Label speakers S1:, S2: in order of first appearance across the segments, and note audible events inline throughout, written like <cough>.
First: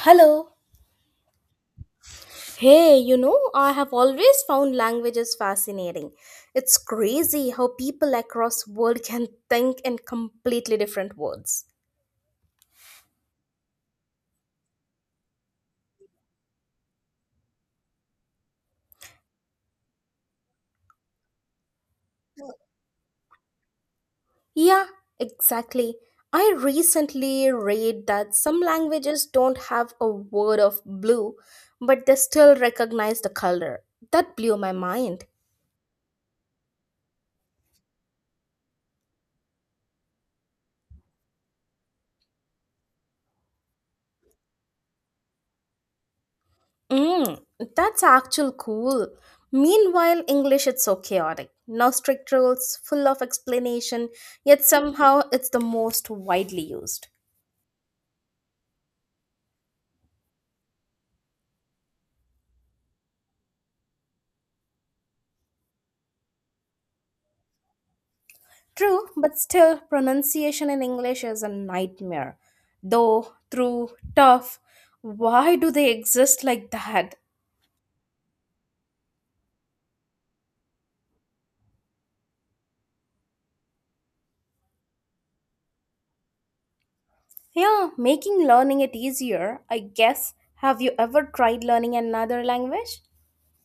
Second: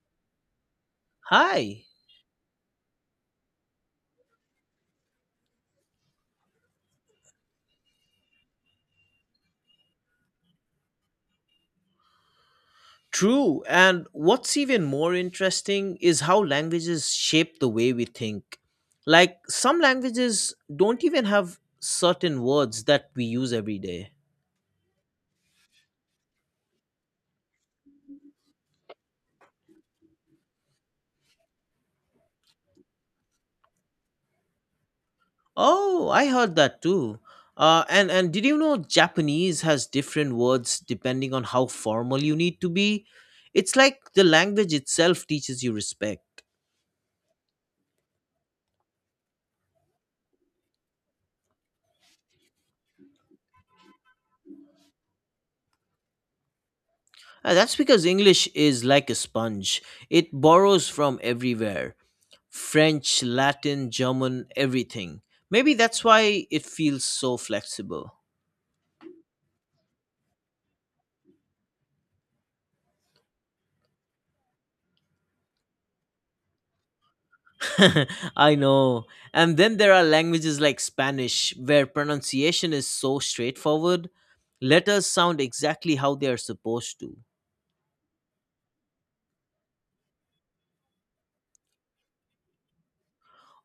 S1: Hello.
S2: Hi.
S1: Hey, I have always found languages fascinating. It's crazy how people across world can think in completely different words.
S2: True. And what's even more interesting is how languages shape the way we think. Like, some languages don't even have certain words that we use every day.
S1: Yeah, exactly. I recently read that some languages don't have a word of blue, but they still recognize the color. That blew my mind.
S2: Oh, I heard that too. And did you know Japanese has different words depending on how formal you need to be? It's like the language itself teaches you respect.
S1: Mm, that's actual cool. Meanwhile, English it's so chaotic. No strict rules, full of explanation, yet somehow it's the most widely used.
S2: That's because English is like a sponge, it borrows from everywhere. French, Latin, German, everything. Maybe that's why it feels so flexible.
S1: True, but still pronunciation in English is a nightmare. Though, through, tough. Why do they exist like that?
S2: <laughs> I know. And then there are languages like Spanish, where pronunciation is so straightforward. Letters sound exactly how they are supposed to.
S1: Yeah, making learning it easier, I guess. Have you ever tried learning another language?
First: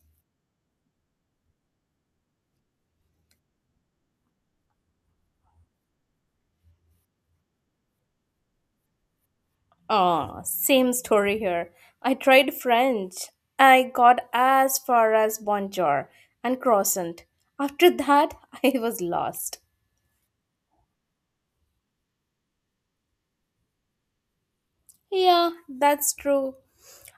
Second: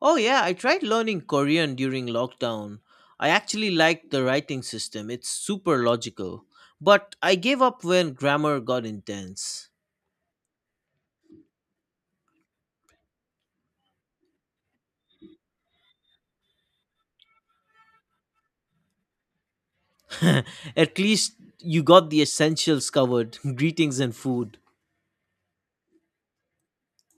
S2: Oh, yeah, I tried learning Korean during lockdown. I actually liked the writing system, it's super logical. But I gave up when grammar got intense.
S1: Ah, same story here. I tried French. I got as far as bonjour and croissant. After that, <laughs> I was lost.
S2: <laughs> At least you got the essentials covered <laughs> greetings and food.
S1: Yeah, that's true.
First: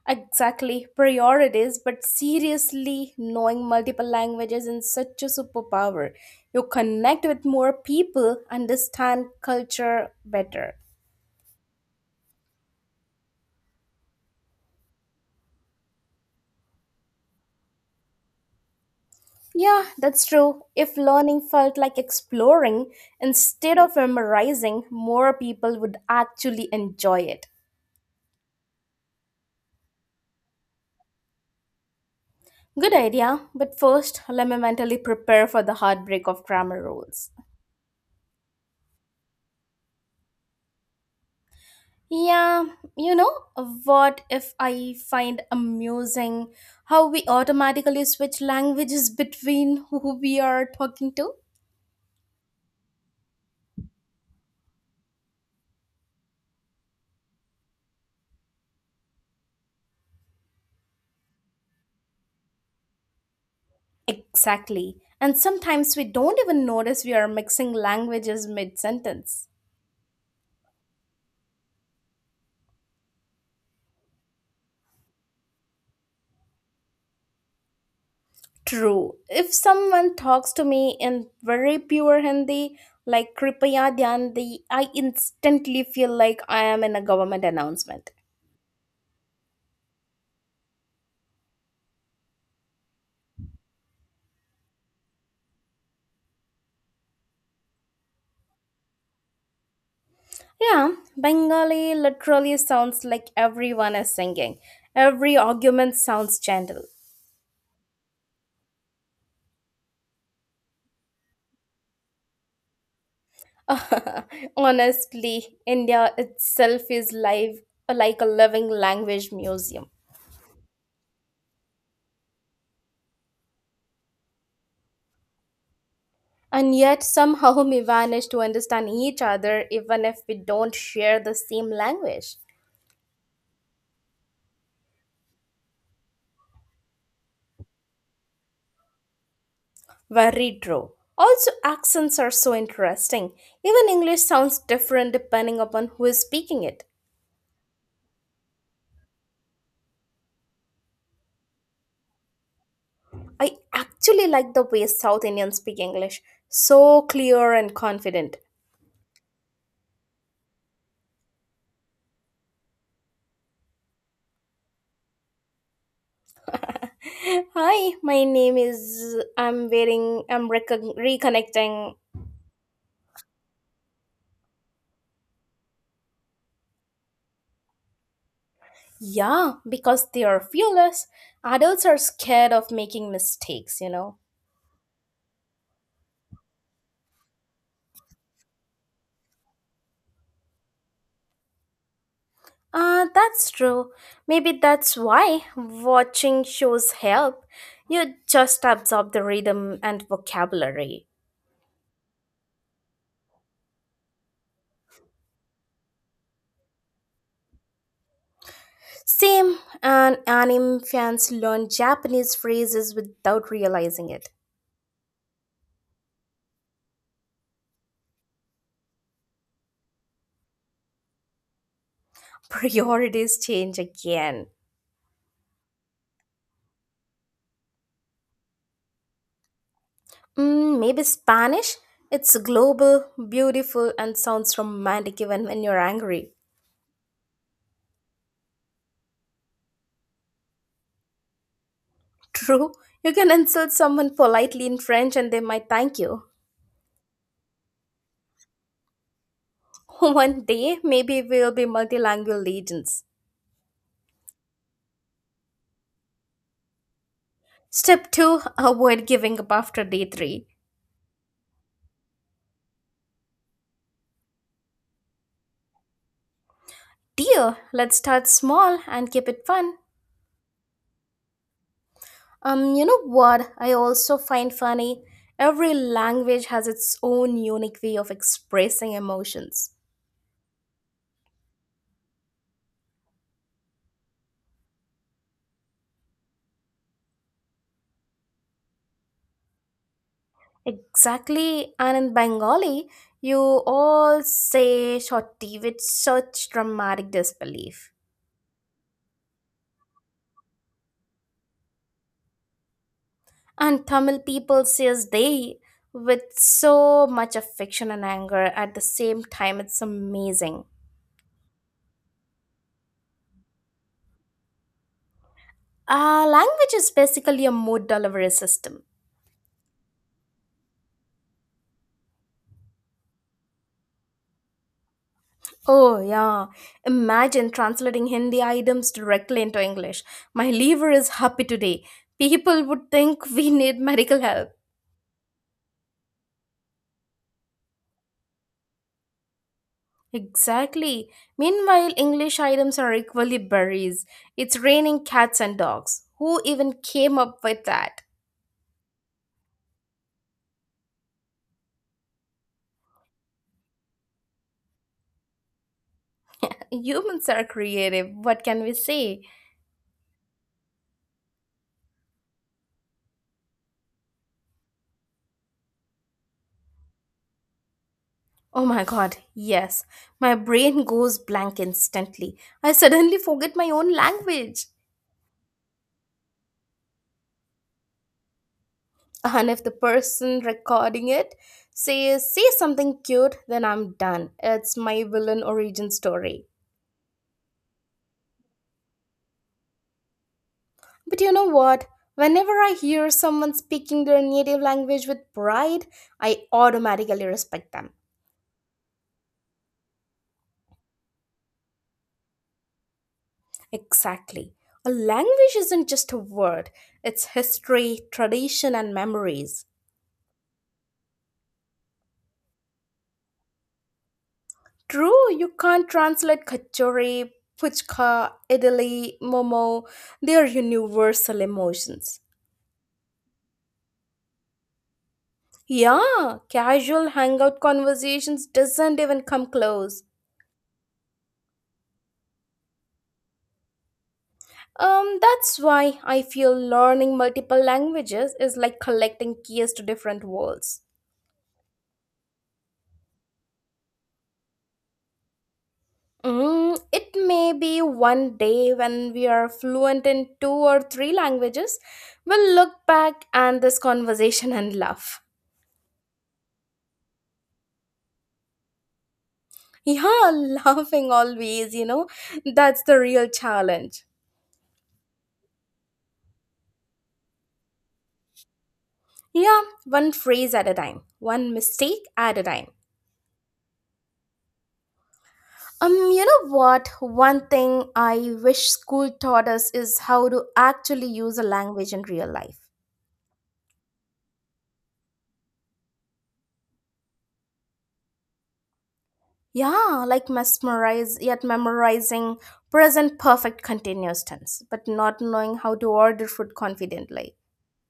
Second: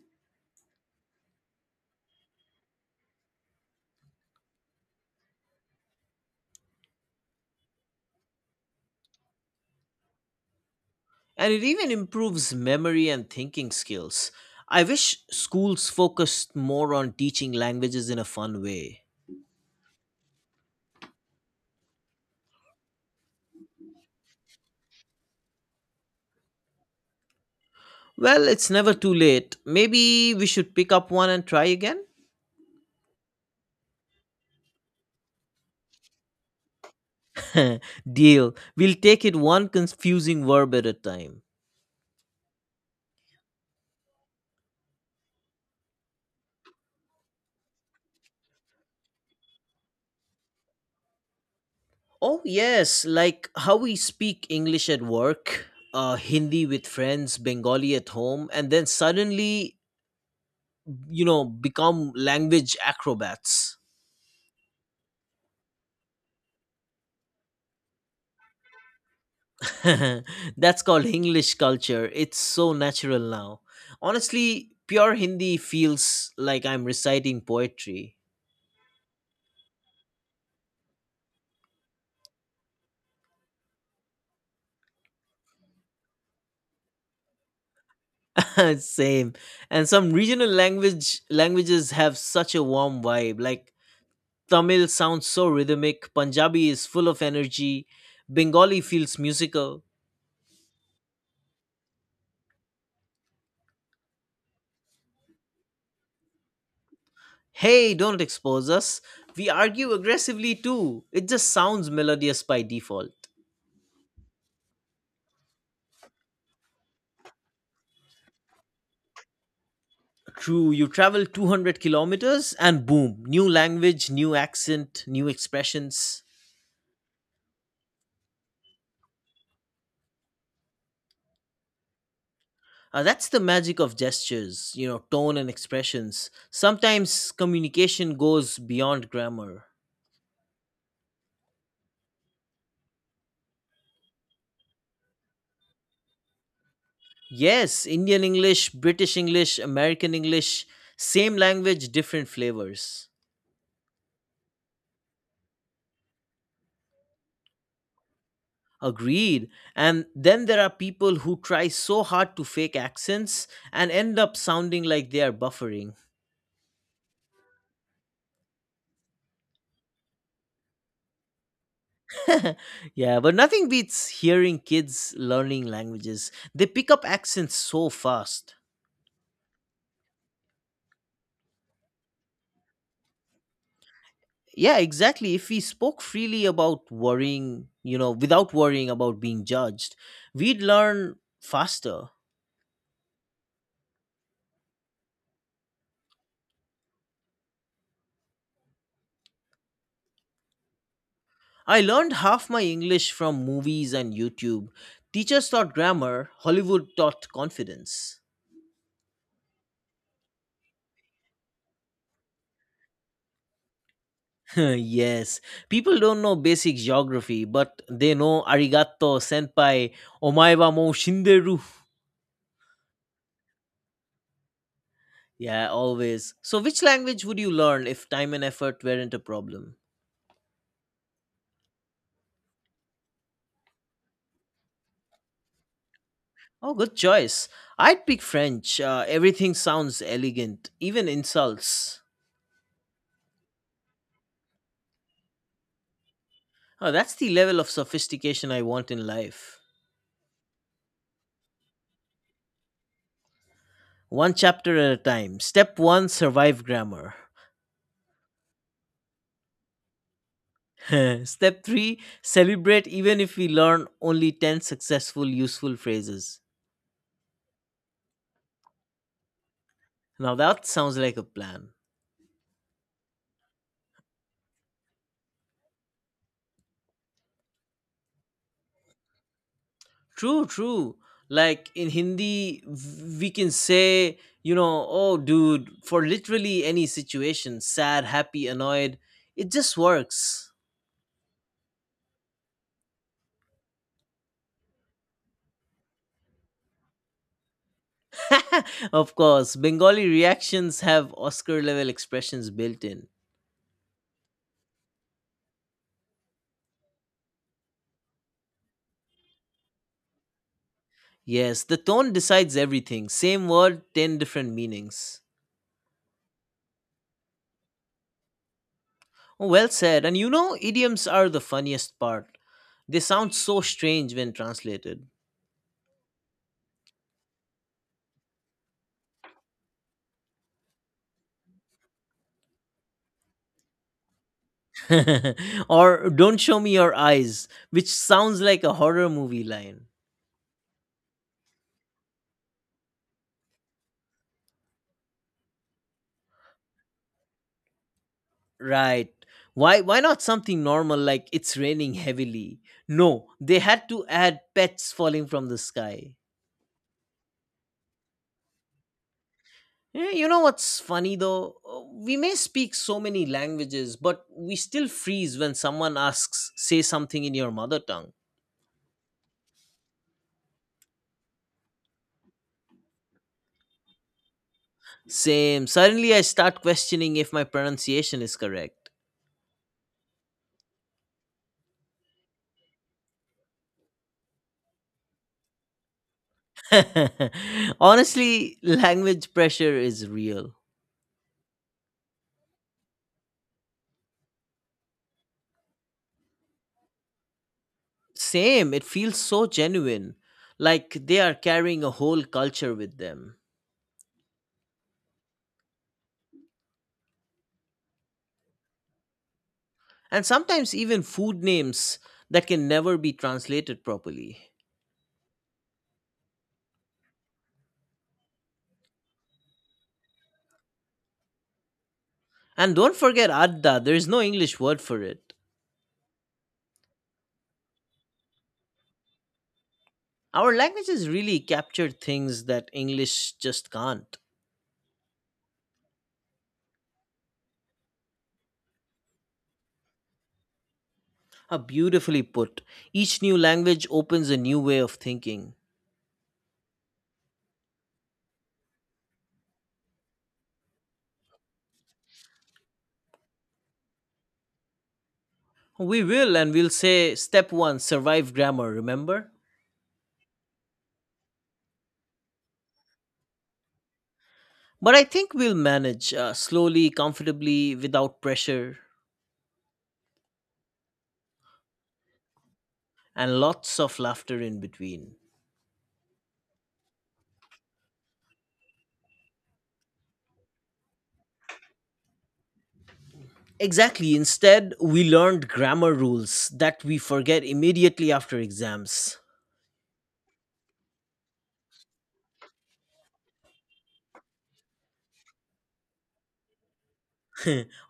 S1: Exactly. Priorities, but seriously, knowing multiple languages is such a superpower. You connect with more people, understand culture better.
S2: And it even improves memory and thinking skills. I wish schools focused more on teaching languages in a fun way.
S1: Yeah, that's true. If learning felt like exploring instead of memorizing, more people would actually enjoy it.
S2: Well, it's never too late. Maybe we should pick up one and try again?
S1: Good idea, but first, let me mentally prepare for the heartbreak of grammar rules.
S2: <laughs> Deal. We'll take it one confusing verb at a time.
S1: Yeah, you know, what if I find amusing how we automatically switch languages between who we are talking to?
S2: Oh, yes, like how we speak English at work, Hindi with friends, Bengali at home, and then suddenly become language acrobats.
S1: Exactly. And sometimes we don't even notice we are mixing languages mid sentence.
S2: <laughs> That's called English culture, it's so natural now. Honestly, pure Hindi feels like I'm reciting poetry.
S1: True. If someone talks to me in very pure Hindi, like Kripaya Dhyandi, I instantly feel like I am in a government announcement.
S2: <laughs> Same. And some regional languages have such a warm vibe, like Tamil sounds so rhythmic, Punjabi is full of energy, Bengali feels musical.
S1: Yeah, Bengali literally sounds like everyone is singing. Every argument sounds gentle.
S2: Hey, don't expose us. We argue aggressively too, it just sounds melodious by default.
S1: <laughs> Honestly, India itself is live like a living language museum.
S2: True, you travel 200 kilometers and boom, new language, new accent, new expressions.
S1: And yet somehow we manage to understand each other even if we don't share the same language.
S2: That's the magic of gestures, tone and expressions. Sometimes communication goes beyond grammar.
S1: Very true. Also, accents are so interesting. Even English sounds different depending upon who is speaking it.
S2: Yes, Indian English, British English, American English, same language, different flavors.
S1: I actually like the way South Indians speak English. So clear and confident.
S2: Agreed. And then there are people who try so hard to fake accents and end up sounding like they are buffering.
S1: <laughs> Hi, my name is. I'm wearing. I'm reconnecting.
S2: <laughs> Yeah, but nothing beats hearing kids learning languages. They pick up accents so fast.
S1: Yeah, because they are fearless. Adults are scared of making mistakes.
S2: Yeah, exactly. If we spoke freely about worrying, without worrying about being judged, we'd learn faster.
S1: Ah, that's true. Maybe that's why watching shows help. You just absorb the rhythm and vocabulary.
S2: I learned half my English from movies and YouTube. Teachers taught grammar, Hollywood taught confidence.
S1: Same, and anime fans learn Japanese phrases without realizing it.
S2: <laughs> Yes, people don't know basic geography, but they know arigato senpai, omaiwa mo shinderu.
S1: <laughs> Priorities change again.
S2: Yeah, always. So, which language would you learn if time and effort weren't a problem?
S1: Maybe Spanish? It's global, beautiful, and sounds romantic even when you're angry.
S2: Oh, good choice. I'd pick French. Everything sounds elegant, even insults.
S1: <laughs> True, you can insult someone politely in French and they might thank you.
S2: Oh, that's the level of sophistication I want in life.
S1: <laughs> One day, maybe we'll be multilingual legends.
S2: One chapter at a time. Step one survive grammar.
S1: Step 2. Avoid giving up after day 3.
S2: <laughs> Step three celebrate even if we learn only 10 successful, useful phrases.
S1: Dear, let's start small and keep it fun.
S2: Now, that sounds like a plan.
S1: You know what? I also find funny. Every language has its own unique way of expressing emotions.
S2: True, true. Like in Hindi, we can say, oh, dude, for literally any situation, sad, happy, annoyed, it just works.
S1: Exactly, and in Bengali, you all say shorty with such dramatic disbelief.
S2: <laughs> Of course, Bengali reactions have Oscar level expressions built in.
S1: And Tamil people says they with so much affection and anger at the same time. It's amazing.
S2: Yes, the tone decides everything. Same word, 10 different meanings.
S1: Language is basically a mood delivery system.
S2: Oh, well said. And idioms are the funniest part. They sound so strange when translated.
S1: Oh, yeah. Imagine translating Hindi items directly into English. My liver is happy today. People would think we need medical help.
S2: <laughs> Or don't show me your eyes, which sounds like a horror movie line.
S1: Exactly. Meanwhile, English items are equally berries. It's raining cats and dogs. Who even came up with that?
S2: Right. Why not something normal like it's raining heavily? No, they had to add pets falling from the sky.
S1: Humans are creative. What can we say?
S2: Eh, you know what's funny though? We may speak so many languages, but we still freeze when someone asks, say something in your mother tongue.
S1: Oh my god, yes. My brain goes blank instantly. I suddenly forget my own language.
S2: Same. Suddenly I start questioning if my pronunciation is correct.
S1: And if the person recording it says, say something cute, then I'm done. It's my villain origin story.
S2: <laughs> Honestly, language pressure is real.
S1: But you know what? Whenever I hear someone speaking their native language with pride, I automatically respect them.
S2: Same, it feels so genuine, like they are carrying a whole culture with them.
S1: Exactly. A language isn't just a word, it's history, tradition, and memories.
S2: And sometimes even food names that can never be translated properly.
S1: True, you can't translate kachori, puchka, idli, momo. They are universal emotions.
S2: And don't forget adda, there is no English word for it.
S1: Yeah, casual hangout conversations doesn't even come close.
S2: Our languages really capture things that English just can't.
S1: That's why I feel learning multiple languages is like collecting keys to different worlds.
S2: How beautifully put. Each new language opens a new way of thinking.
S1: It may be one day when we are fluent in two or three languages, we'll look back and this conversation and laugh.
S2: We will, and we'll say step one survive grammar, remember?
S1: Yeah, <laughs> laughing always, that's the real challenge.
S2: But I think we'll manage slowly, comfortably, without pressure.
S1: Yeah, one phrase at a time, one mistake at a time.
S2: And lots of laughter in between.
S1: You know what? One thing I wish school taught us is how to actually use a language in real life.
S2: Exactly, instead, we learned grammar rules that we forget immediately after exams.
S1: Yeah, like mesmerize yet memorizing present perfect continuous tense, but not knowing how to order food confidently.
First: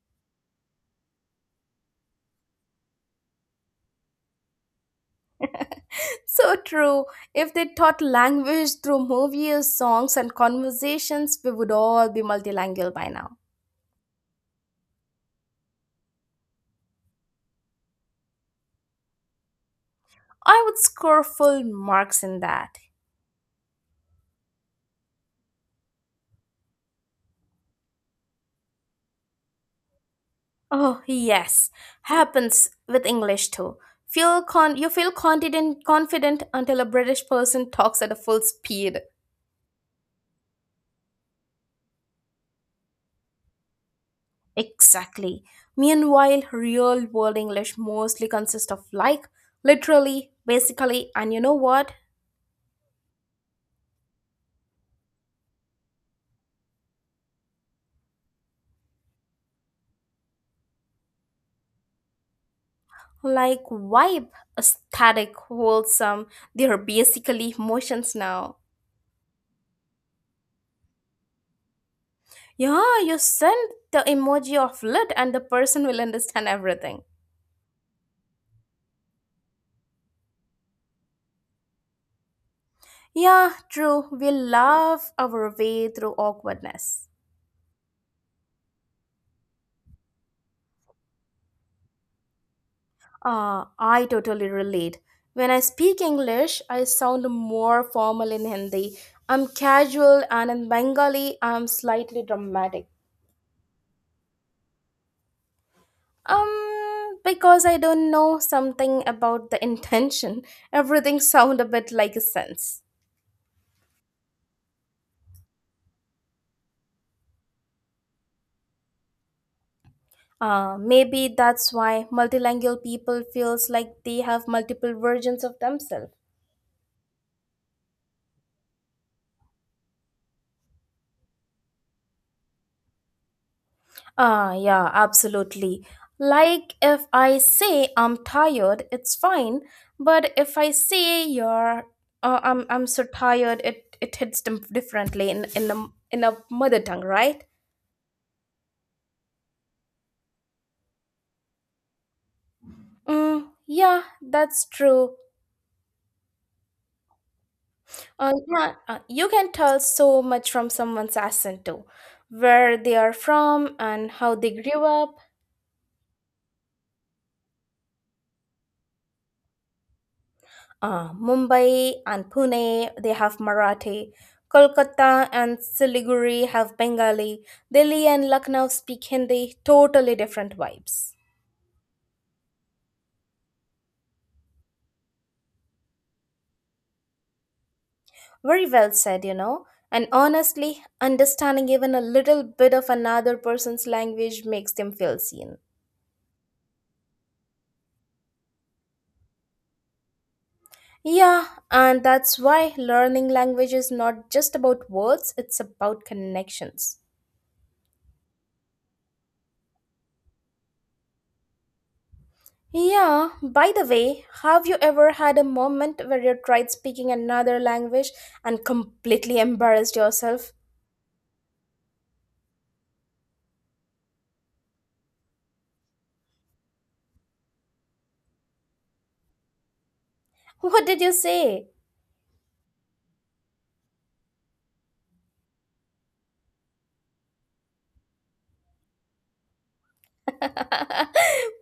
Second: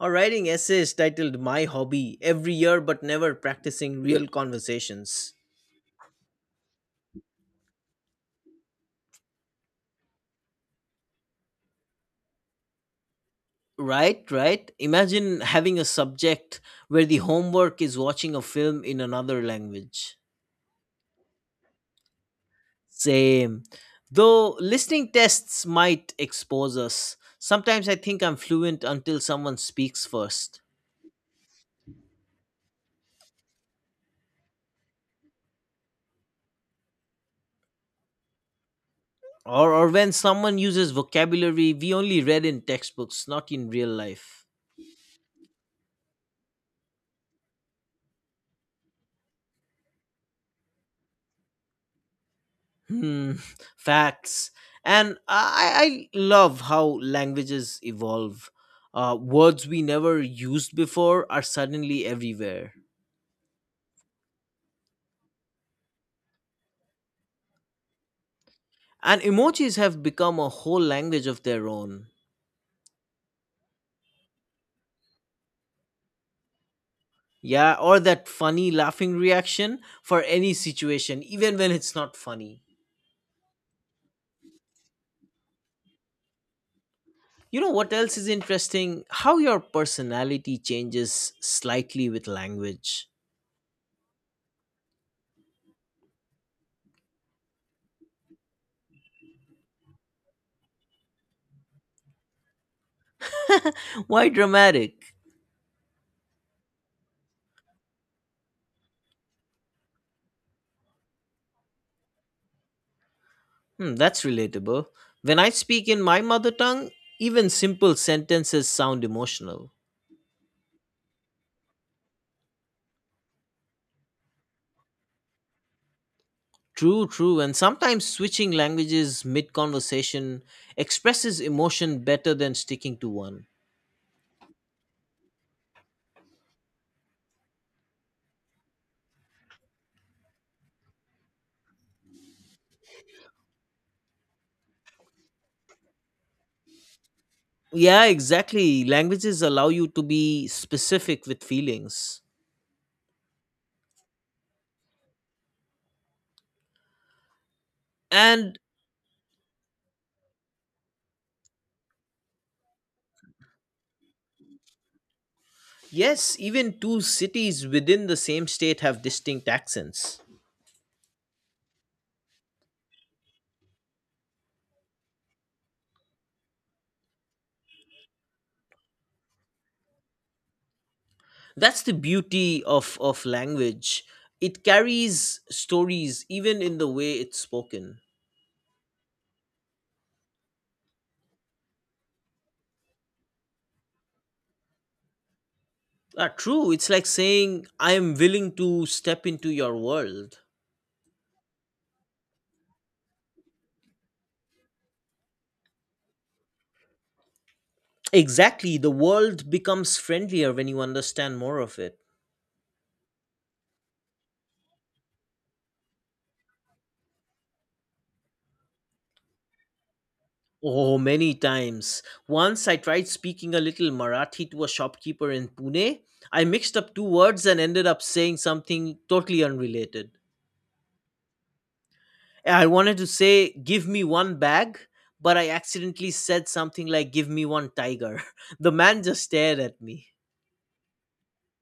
S2: Or writing essays titled My Hobby every year but never practicing real conversations.
S1: <laughs> So true. If they taught language through movies, songs, and conversations, we would all be multilingual by now.
S2: Right, right. Imagine having a subject where the homework is watching a film in another language.
S1: I would score full marks in that.
S2: Same. Though listening tests might expose us. Sometimes I think I'm fluent until someone speaks first.
S1: Oh yes, happens with English too. You feel confident until a British person talks at a full speed.
S2: Or when someone uses vocabulary we only read in textbooks, not in real life.
S1: Exactly. Meanwhile, real world English mostly consists of like, literally, basically, and you know what?
S2: Hmm. <laughs> Facts. And I love how languages evolve. Words we never used before are suddenly everywhere.
S1: Like vibe, aesthetic, wholesome. They are basically emotions now.
S2: And emojis have become a whole language of their own.
S1: Yeah, you send the emoji of lit and the person will understand everything.
S2: Yeah, or that funny laughing reaction for any situation, even when it's not funny.
S1: Yeah, true. We love our way through awkwardness.
S2: You know what else is interesting? How your personality changes slightly with language.
S1: Ah, I totally relate. When I speak English, I sound more formal in Hindi. I'm casual, and in Bengali, I'm slightly dramatic.
S2: Why dramatic?
S1: Because I don't know something about the <laughs> intention. Everything sound a bit like a sense.
S2: Hmm, that's relatable. When I speak in my mother tongue, even simple sentences sound emotional.
S1: Maybe that's why multilingual people feels like they have multiple versions of themselves.
S2: True, true, and sometimes switching languages mid conversation expresses emotion better than sticking to one.
S1: Ah, yeah, absolutely. Like if I say I'm tired, it's fine, but if I say you're I'm so tired, it hits them differently in a mother tongue, right?
S2: Yeah, exactly. Languages allow you to be specific with feelings.
S1: Mm, yeah, that's true. Uh,
S2: And
S1: yeah, uh, you can tell so much from someone's accent too, where they are from and how they grew up.
S2: yes, even two cities within the same state have distinct accents.
S1: Mumbai and Pune, they have Marathi. Kolkata and Siliguri have Bengali. Delhi and Lucknow speak Hindi, totally different vibes.
S2: That's the beauty of language. It carries stories even in the way it's spoken.
S1: Very well said. And honestly, understanding even a little bit of another person's language makes them feel seen.
S2: True, it's like saying I am willing to step into your world.
S1: Yeah, and that's why learning language is not just about words, it's about connections.
S2: Exactly, the world becomes friendlier when you understand more of it.
S1: Yeah, by the way, have you ever had a moment where you tried speaking another language and completely embarrassed yourself?
S2: Oh, many times. Once I tried speaking a little Marathi to a shopkeeper in Pune. I mixed up two words and ended up saying something totally unrelated.
S1: <laughs> What did you say?
S2: I wanted to say, give me one bag, but I accidentally said something like, give me one tiger. <laughs> The man just stared at me.
S1: <laughs>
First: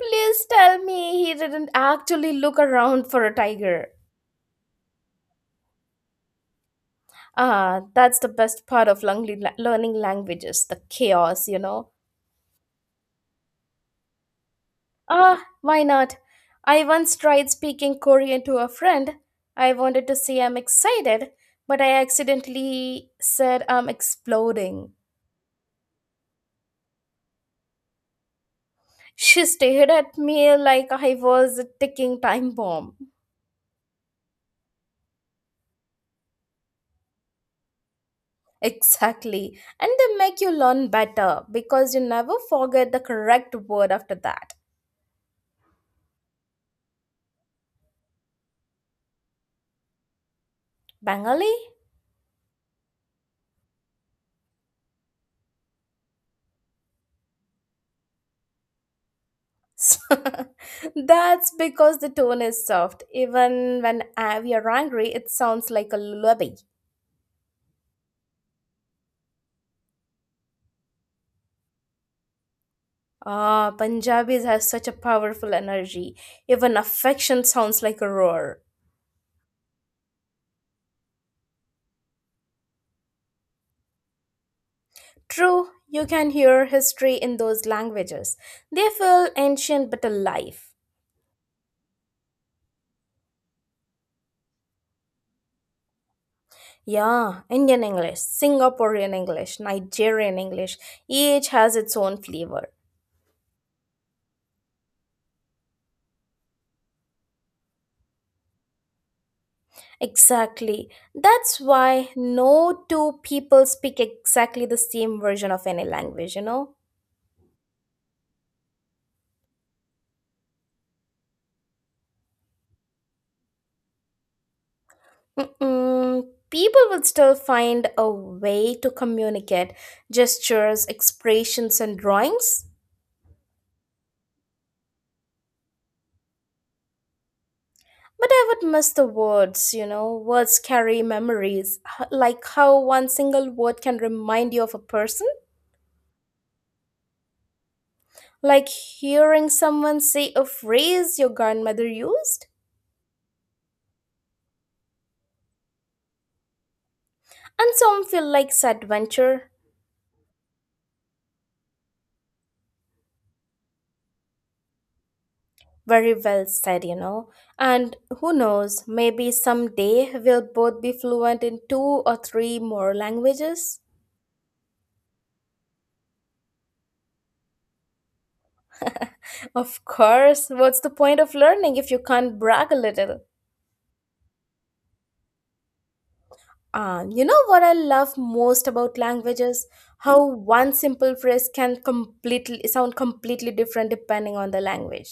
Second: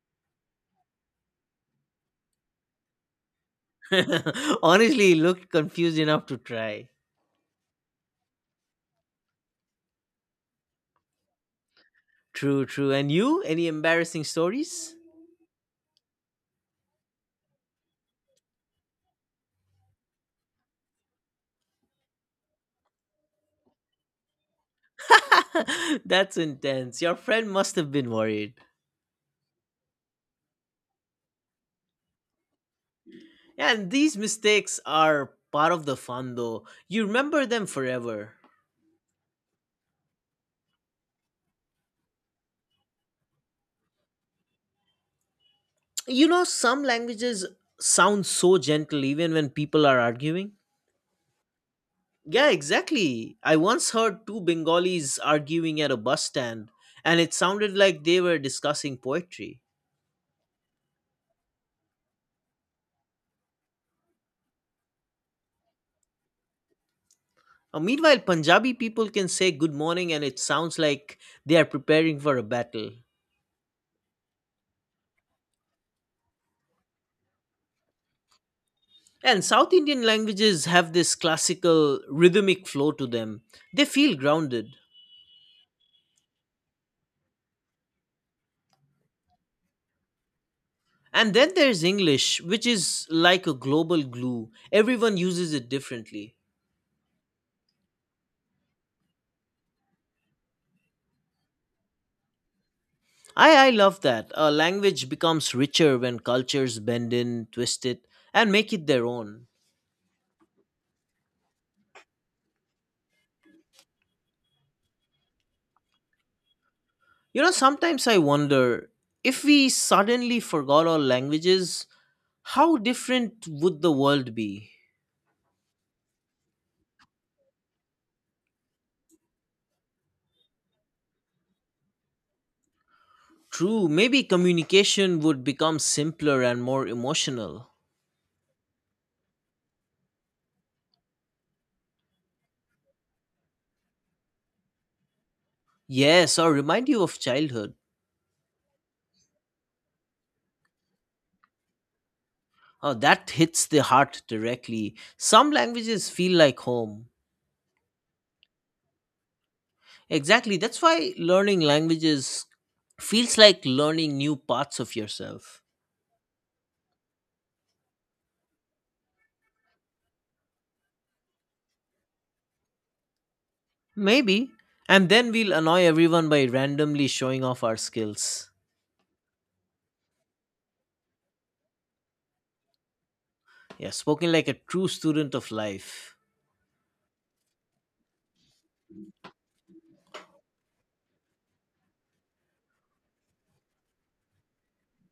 S1: Please tell me he didn't actually look around for a tiger.
S2: <laughs> Honestly, he looked confused enough to try.
S1: Ah, that's the best part of learning languages, the chaos.
S2: True, true. And you? Any embarrassing stories?
S1: Ah, why not? I once tried speaking Korean to a friend. I wanted to say I'm excited, but I accidentally said I'm exploding.
S2: <laughs> That's intense. Your friend must have been worried.
S1: She stared at me like I was a ticking time bomb.
S2: And these mistakes are part of the fun, though. You remember them forever.
S1: Exactly. And they make you learn better because you never forget the correct word after that.
S2: You know, some languages sound so gentle even when people are arguing.
S1: Bengali?
S2: Yeah, exactly. I once heard two Bengalis arguing at a bus stand, and it sounded like they were discussing poetry.
S1: <laughs> That's because the tone is soft. Even when we are angry, it sounds like a lullaby.
S2: Meanwhile, Punjabi people can say good morning, and it sounds like they are preparing for a battle.
S1: Ah, Punjabis have such a powerful energy. Even affection sounds like a roar.
S2: And South Indian languages have this classical rhythmic flow to them, they feel grounded.
S1: True, you can hear history in those languages. They feel ancient but alive.
S2: And then there's English, which is like a global glue, everyone uses it differently.
S1: Yeah, Indian English, Singaporean English, Nigerian English, each has its own flavor.
S2: I love that. A language becomes richer when cultures bend in, twist it, and make it their own.
S1: Exactly. That's why no two people speak exactly the same version of any language, you know?
S2: You know, sometimes I wonder if we suddenly forgot all languages, how different would the world be?
S1: Mm-mm. People will still find a way to communicate gestures, expressions, and drawings.
S2: True, maybe communication would become simpler and more emotional.
S1: But I would miss the words. Words carry memories, like how one single word can remind you of a person,
S2: Yes, or remind you of childhood.
S1: like hearing someone say a phrase your grandmother used.
S2: Oh, that hits the heart directly. Some languages feel like home.
S1: And some feel like adventure.
S2: Exactly. That's why learning languages feels like learning new parts of yourself.
S1: Very well said. And who knows, maybe someday we'll both be fluent in two or three more languages.
S2: Maybe. And then we'll annoy everyone by randomly showing off our skills.
S1: Of course, what's the point of learning if you can't brag a little?
S2: Yeah, spoken like a true student of life.
S1: You know what I love most about languages? How one simple phrase can completely sound completely different depending on the language.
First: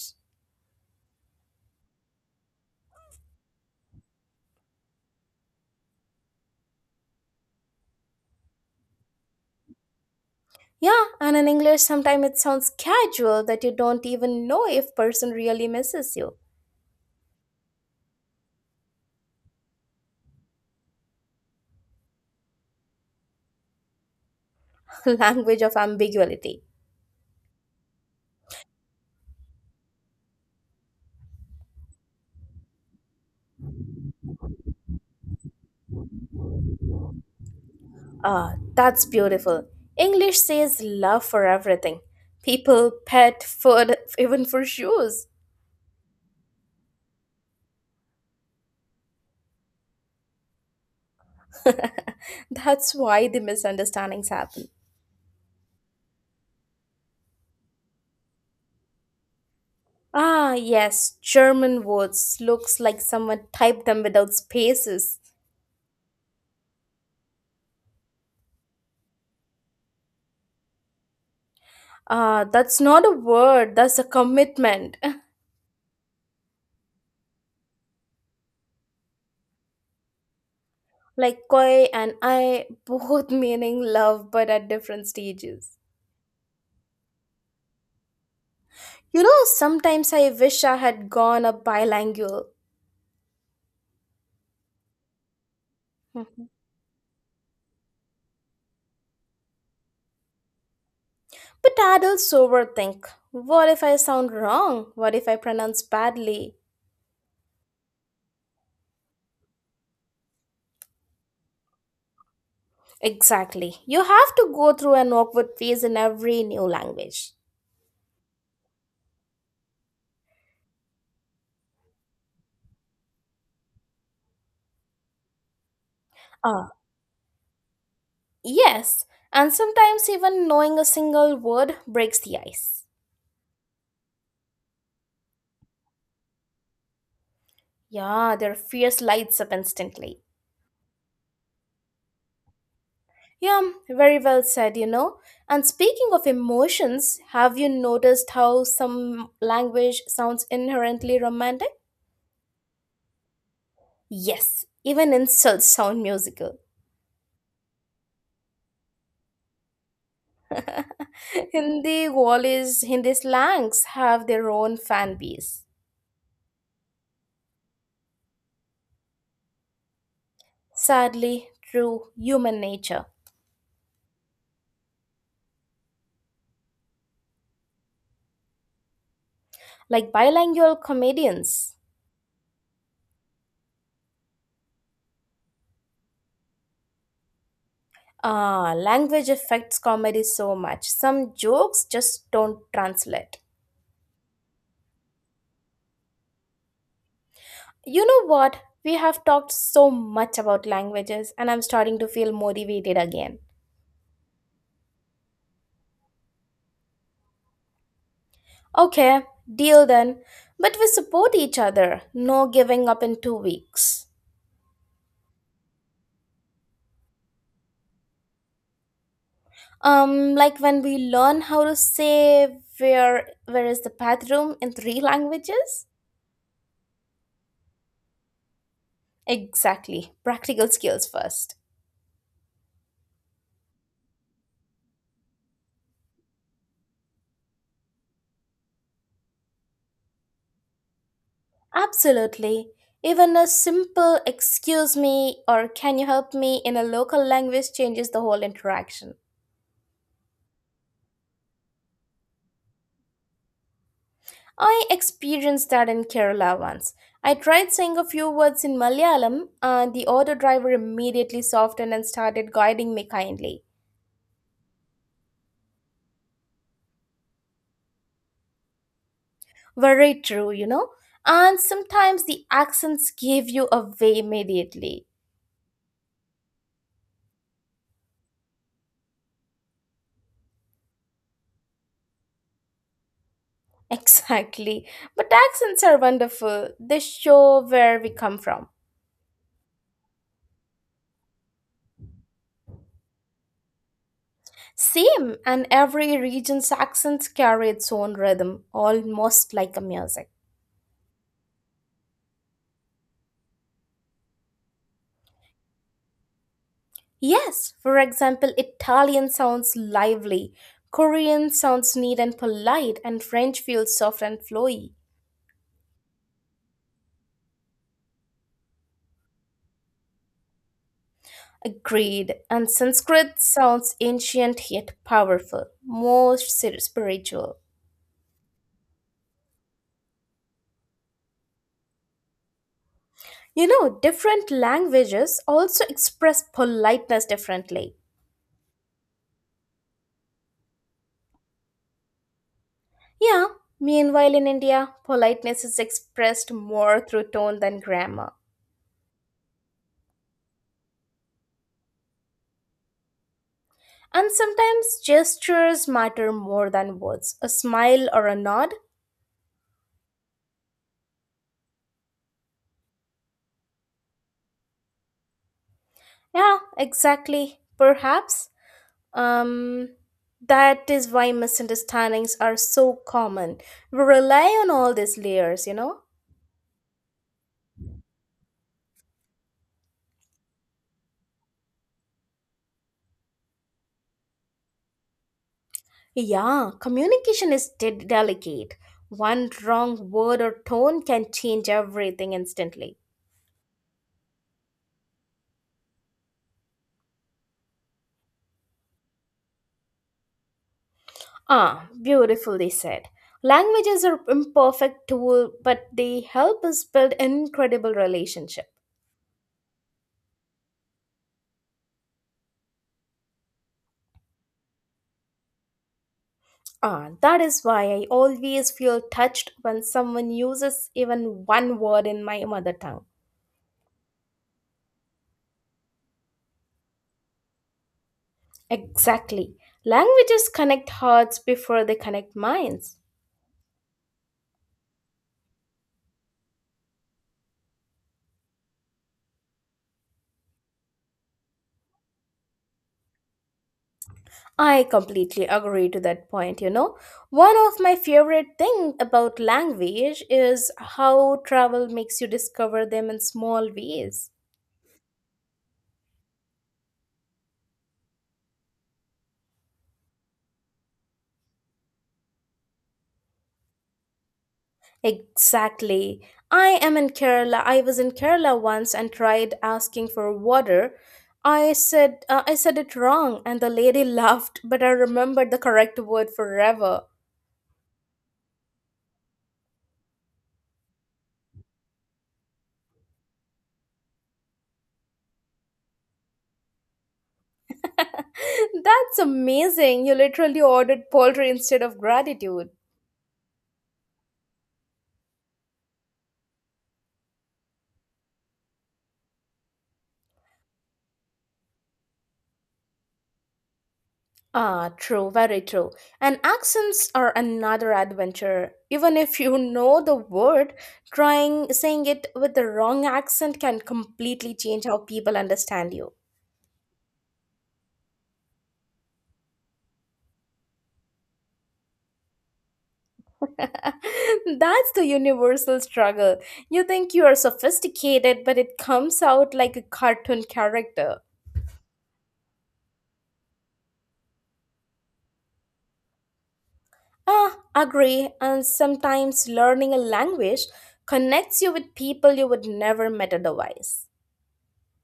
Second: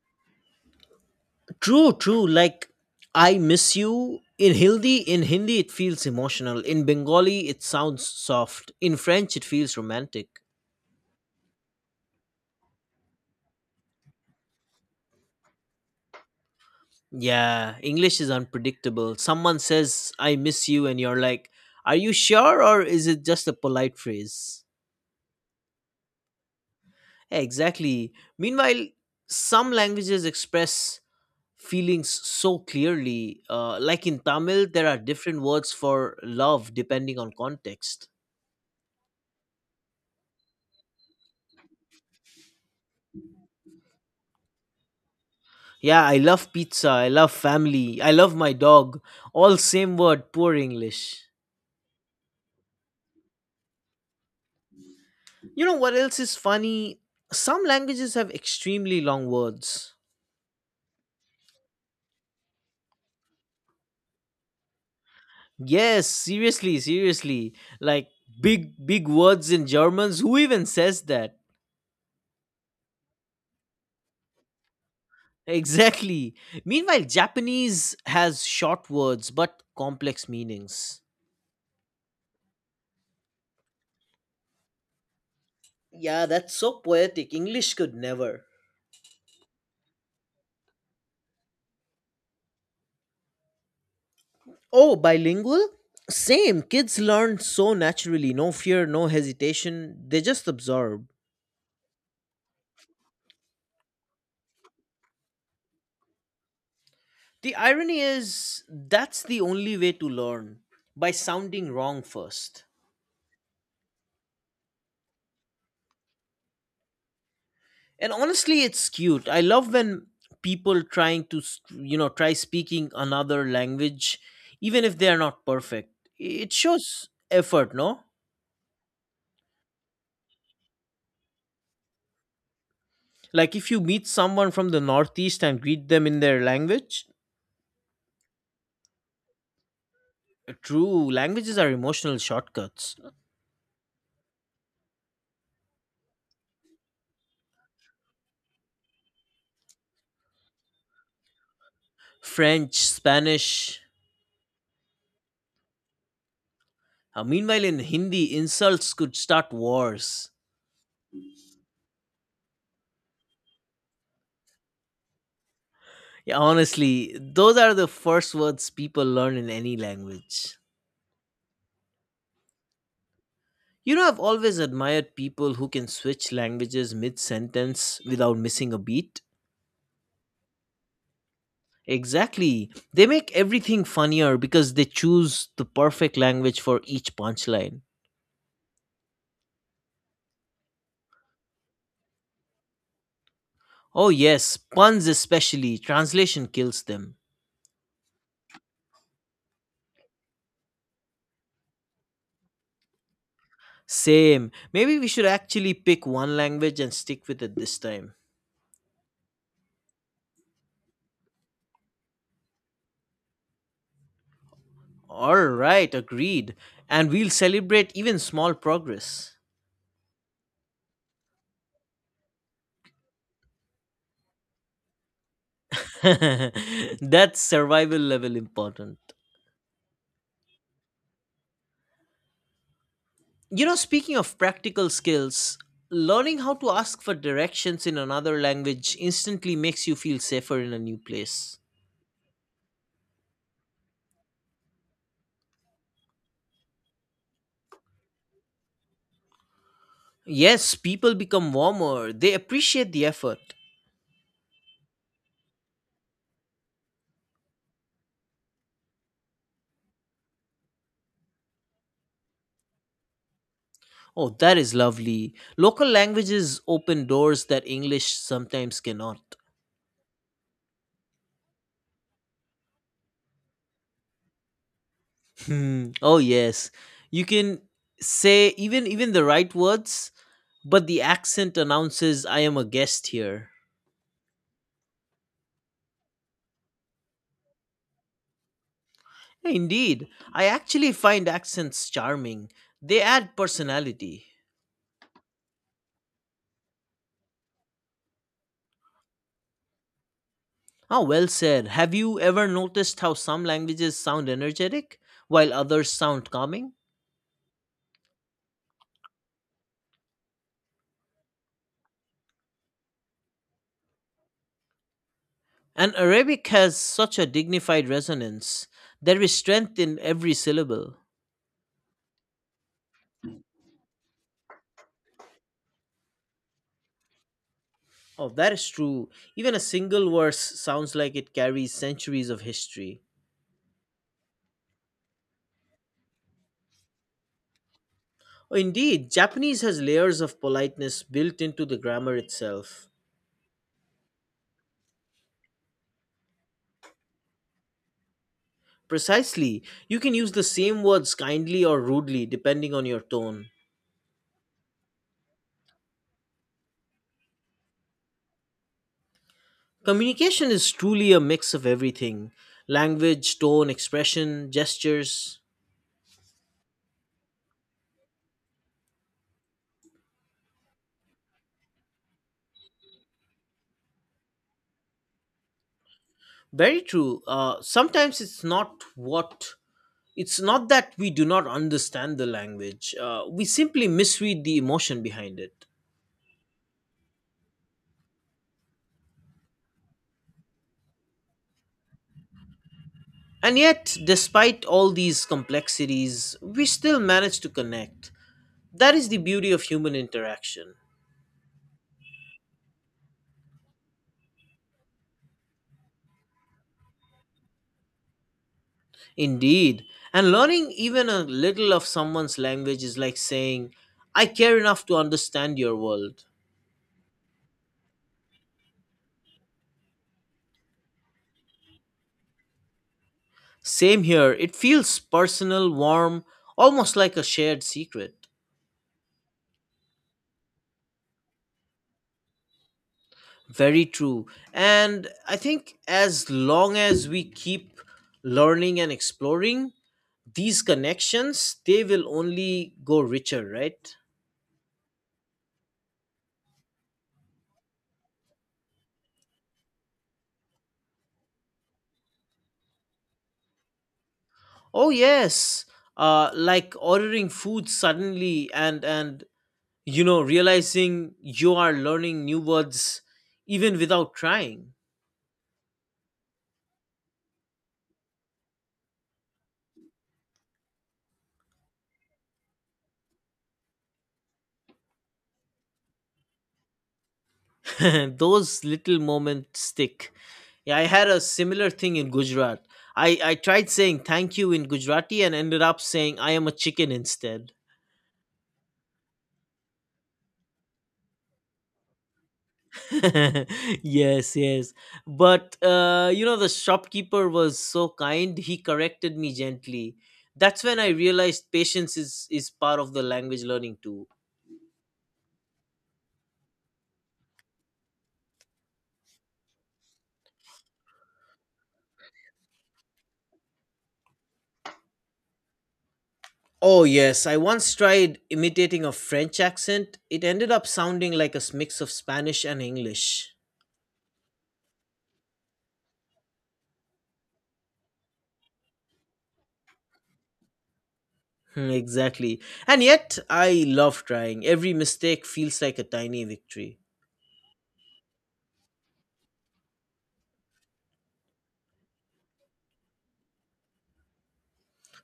S2: True, true. Like, I miss you. In Hindi, it feels emotional. In Bengali, it sounds soft. In French, it feels romantic.
S1: Yeah, and in English, sometimes it sounds casual that you don't even know if person really misses you.
S2: Yeah, English is unpredictable. Someone says, I miss you, and you're like, are you sure? Or is it just a polite phrase?
S1: <laughs> Language of ambiguity.
S2: Yeah, exactly. Meanwhile, some languages express feelings so clearly. Like in Tamil, there are different words for love depending on context.
S1: Ah, that's beautiful. English says love for everything. People, pet, food, <laughs> even for shoes.
S2: Yeah, I love pizza, I love family, I love my dog. All same word, poor English.
S1: <laughs> That's why the misunderstandings happen.
S2: You know what else is funny? Some languages have extremely long words.
S1: Ah, yes, German words looks like someone typed them without spaces.
S2: Yes, seriously, seriously. Like big, big words in Germans. Who even says that?
S1: Ah, that's not a word, that's a commitment. <laughs>
S2: Exactly. Meanwhile, Japanese has short words but complex meanings.
S1: Like koi and I both <laughs> meaning love but at different stages.
S2: Yeah, that's so poetic. English could never.
S1: Sometimes I wish I had gone a bilingual.
S2: Oh, bilingual?
S1: Mhm.
S2: Same. Kids learn so naturally. No fear, no hesitation. They just absorb.
S1: But adults overthink. What if I sound wrong? What if I pronounce badly?
S2: The irony is, that's the only way to learn by sounding wrong first.
S1: Exactly. You have to go through an awkward phase in every new language.
S2: And honestly, it's cute. I love when people trying to try speaking another language, even if they are not perfect. It
S1: Ah,
S2: shows effort, no?
S1: yes. And sometimes even knowing a single word breaks the ice.
S2: Like if you meet someone from the Northeast and greet them in their language.
S1: Yeah, their fears lights up instantly.
S2: True, languages are emotional shortcuts.
S1: Yeah, very well said. And speaking of emotions, have you noticed how some language sounds inherently romantic?
S2: French, Spanish.
S1: Yes, even insults sound musical.
S2: Meanwhile, in Hindi, insults could start wars.
S1: <laughs> Hindi Wallis, Hindi slangs have their own fan base.
S2: Yeah, honestly, those are the first words people learn in any language.
S1: Sadly, true human nature.
S2: You know, I've always admired people who can switch languages mid sentence without missing a beat.
S1: Like bilingual comedians.
S2: Exactly. They make everything funnier because they choose the perfect language for each punchline.
S1: Ah, language affects comedy so much. Some jokes just don't translate.
S2: Oh, yes, puns especially. Translation kills them.
S1: You know what? We have talked so much about languages, and I'm starting to feel motivated again.
S2: Same. Maybe we should actually pick one language and stick with it this time.
S1: Okay, deal then. But we support each other. No giving up in 2 weeks.
S2: Alright, agreed. And we'll celebrate even small progress.
S1: Like when we learn how to say where is the bathroom in three languages?
S2: <laughs> That's survival level important.
S1: Exactly. Practical skills first.
S2: You know, speaking of practical skills, learning how to ask for directions in another language instantly makes you feel safer in a new place.
S1: Absolutely. Even a simple excuse me or can you help me in a local language changes the whole interaction.
S2: Yes, people become warmer, they appreciate the effort.
S1: I experienced that in Kerala once. I tried saying a few words in Malayalam, and the auto driver immediately softened and started guiding me kindly.
S2: Oh, that is lovely. Local languages open doors that English sometimes cannot.
S1: Very true, you know? And sometimes the accents give you away immediately. <laughs>
S2: Hmm. Oh, yes. You can say even the right words, but the accent announces I am a guest here.
S1: Exactly. But accents are wonderful. They show where we come from.
S2: Yeah, indeed, I actually find accents charming. They add personality.
S1: Same, and every region's accents carry its own rhythm, almost like a music.
S2: Ah, well said. Have you ever noticed how some languages sound energetic while others sound calming?
S1: Yes, for example, Italian sounds lively, Korean sounds neat and polite, and French feels soft and flowy.
S2: And Arabic has such a dignified resonance. There is strength in every syllable.
S1: Agreed. And Sanskrit sounds ancient yet powerful, spiritual.
S2: Oh, that is true. Even a single verse sounds like it carries centuries of history.
S1: You know, different languages also express politeness differently.
S2: Oh, indeed, Japanese has layers of politeness built into the grammar itself.
S1: Yeah, meanwhile in India, politeness is expressed more through tone than grammar.
S2: Precisely. You can use the same words kindly or rudely depending on your tone.
S1: And sometimes gestures matter more than words. A smile or a nod.
S2: Communication is truly a mix of everything: language, tone, expression, gestures.
S1: Yeah, exactly. Perhaps um, that is why misunderstandings are so common. We rely on all these layers, you know?
S2: Very true. Sometimes it's not what. It's not that we do not understand the language, we simply misread the emotion behind it.
S1: Yeah, communication is delicate. One wrong word or tone can change everything instantly.
S2: And yet, despite all these complexities, we still manage to connect. That is the beauty of human interaction.
S1: Ah, beautifully said. Languages are imperfect tool, but they help us build incredible relationships.
S2: Indeed. And learning even a little of someone's language is like saying, I care enough to understand your world.
S1: Ah, that is why I always feel touched when someone uses even one word in my mother tongue.
S2: Same here, it feels personal, warm, almost like a shared secret.
S1: Exactly. Languages connect hearts before they connect minds.
S2: Very true. And I think as long as we keep learning and exploring these connections, they will only go richer, right?
S1: I completely agree to that point, you know. One of my favorite thing about language is how travel makes you discover them in small ways.
S2: Oh, yes. Like ordering food suddenly, and realizing you are learning new words even without trying.
S1: Exactly. I am in Kerala. I was in Kerala once and tried asking for water. I said it wrong and the lady <laughs> laughed, but I remembered the correct word forever.
S2: <laughs> Those little moments stick. Yeah, I had a similar thing in Gujarat. I tried saying thank you in Gujarati and ended up saying I am a chicken instead.
S1: <laughs> That's amazing. You literally ordered poultry instead of gratitude.
S2: <laughs> Yes, yes. But the shopkeeper was so kind, he corrected me gently. That's when I realized patience is part of the language learning too.
S1: Ah, true, very true. And accents are another adventure. Even if you know the word, trying saying it with the wrong accent can completely change how people understand you.
S2: Oh, yes. I once tried imitating a French accent. It ended up sounding like a mix of Spanish and English.
S1: <laughs> That's the universal struggle. You think you are sophisticated, but it comes out like a cartoon character.
S2: Hmm, exactly. And yet, I love trying. Every mistake feels like a tiny victory.
S1: Ah, agree. And sometimes learning a language connects you with people you would never met otherwise.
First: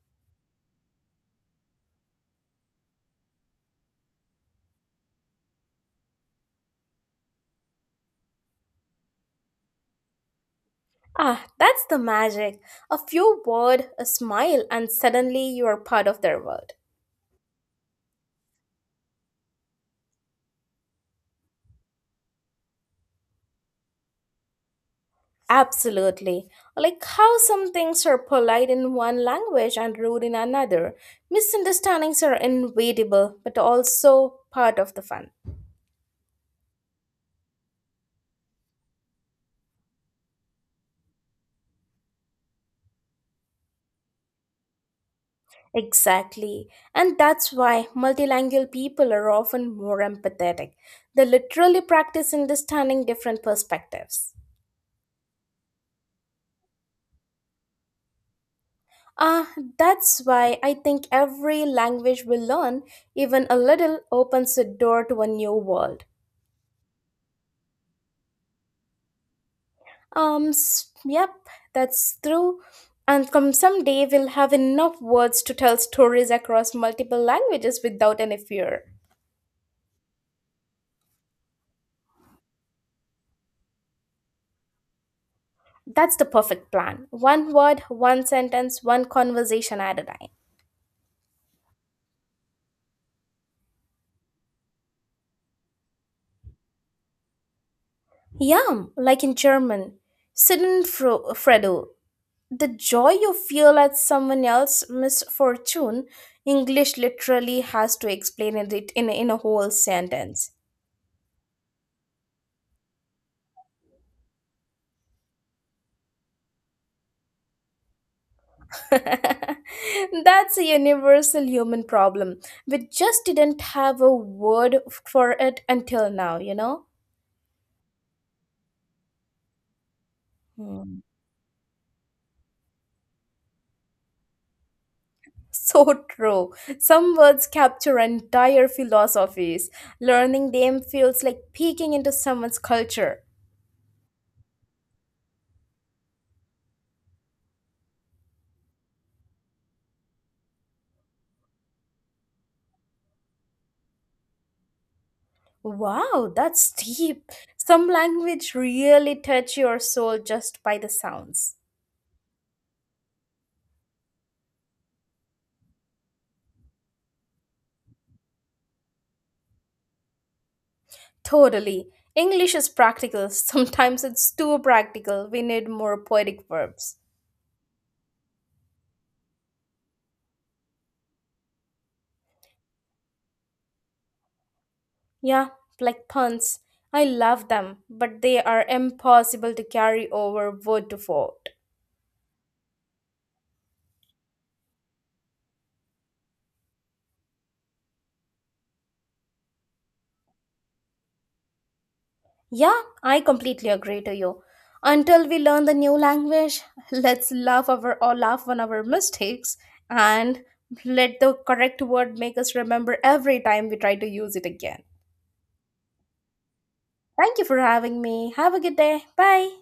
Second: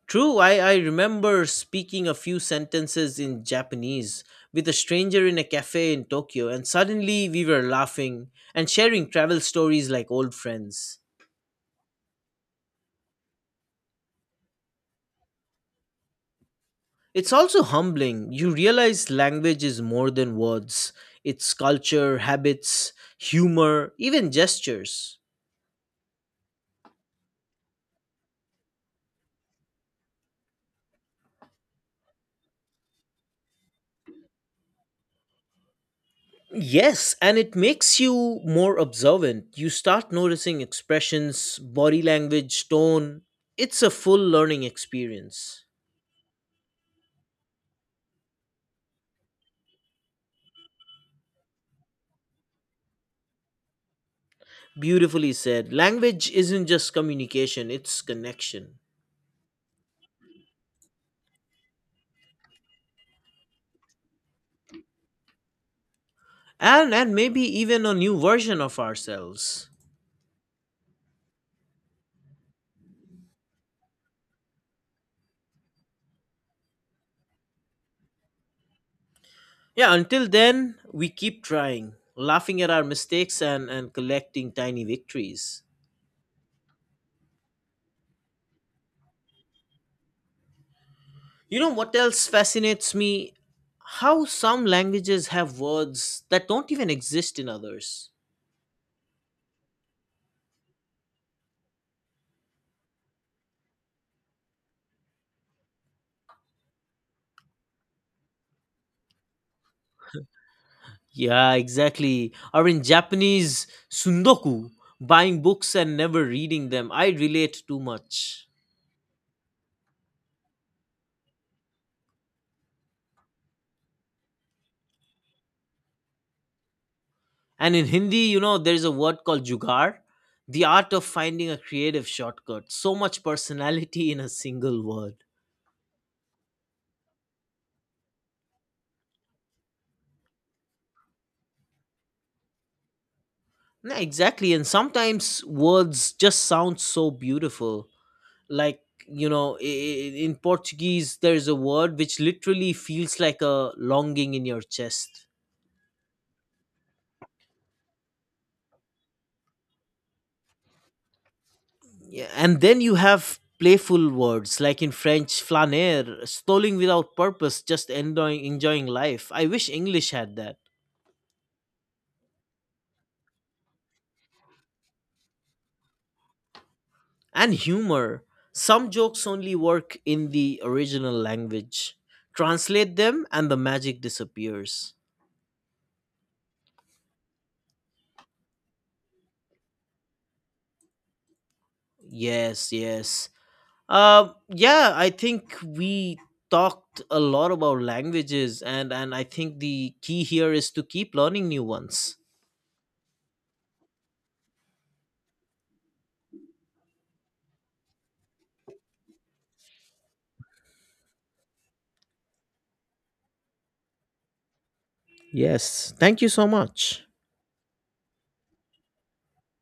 S2: True, I remember speaking a few sentences in Japanese with a stranger in a cafe in Tokyo, and suddenly we were laughing and sharing travel stories like old friends.
S1: Ah, that's the magic. A few words, a smile, and suddenly you are part of their world.
S2: It's also humbling. You realize language is more than words, it's culture, habits, humor, even gestures.
S1: Absolutely. Like how some things are polite in one language and rude in another. Misunderstandings are inevitable, but also part of the fun.
S2: Yes, and it makes you more observant. You start noticing expressions, body language, tone. It's a full learning experience.
S1: Exactly. And that's why multilingual people are often more empathetic. They literally practice understanding different perspectives.
S2: Beautifully said. Language isn't just communication, it's connection.
S1: Ah, that's why I think every language we learn, even a little, opens a door to a new world.
S2: And maybe even a new version of ourselves.
S1: Yep, that's true. And come someday we'll have enough words to tell stories across multiple languages without any fear.
S2: Yeah, until then, we keep trying, laughing at our mistakes and collecting tiny victories.
S1: That's the perfect plan. One word, one sentence, one conversation at a time.
S2: You know what else fascinates me? How some languages have words that don't even exist in others.
S1: Yeah, like in German. Fredo, the joy you feel at someone else's misfortune, English literally has to explain it in a whole sentence.
S2: Yeah, exactly. Or in Japanese, sundoku, buying books and never reading them. I relate too much.
S1: <laughs> That's a universal human problem. We just didn't have a word for it until now, you know?
S2: And in Hindi, you know, there's a word called jugaad, the art
S1: Hmm.
S2: of finding a creative shortcut. So much personality in a single word.
S1: So true. Some words capture entire philosophies. Learning them feels like peeking into someone's culture.
S2: Yeah, exactly. And sometimes words just sound so beautiful. Like, you know, in Portuguese, there's a word which literally feels like a longing in your chest.
S1: Wow, that's deep. Some language really touch your soul just by the sounds.
S2: Yeah, and then you have playful words like in French, flaner, strolling without purpose, just enjoying life. I wish English had that.
S1: Totally. English is practical. <laughs> Sometimes it's too practical. We need more poetic verbs.
S2: And humor. Some jokes only work in the original language. Translate them, and the magic disappears.
S1: Yeah, like puns. I love them, but they are impossible to carry over word to word.
S2: Yes, yes. Yeah, I think we talked a lot about languages, and I think the key here is to keep learning new ones.
S1: Yeah, I completely agree to you. Until we learn the new language, <laughs> let's laugh over or laugh on our mistakes and let the correct word make us remember every time we try to use it again.
S2: Yes, thank you so much.
S1: Thank you for having me. Have a good day. Bye.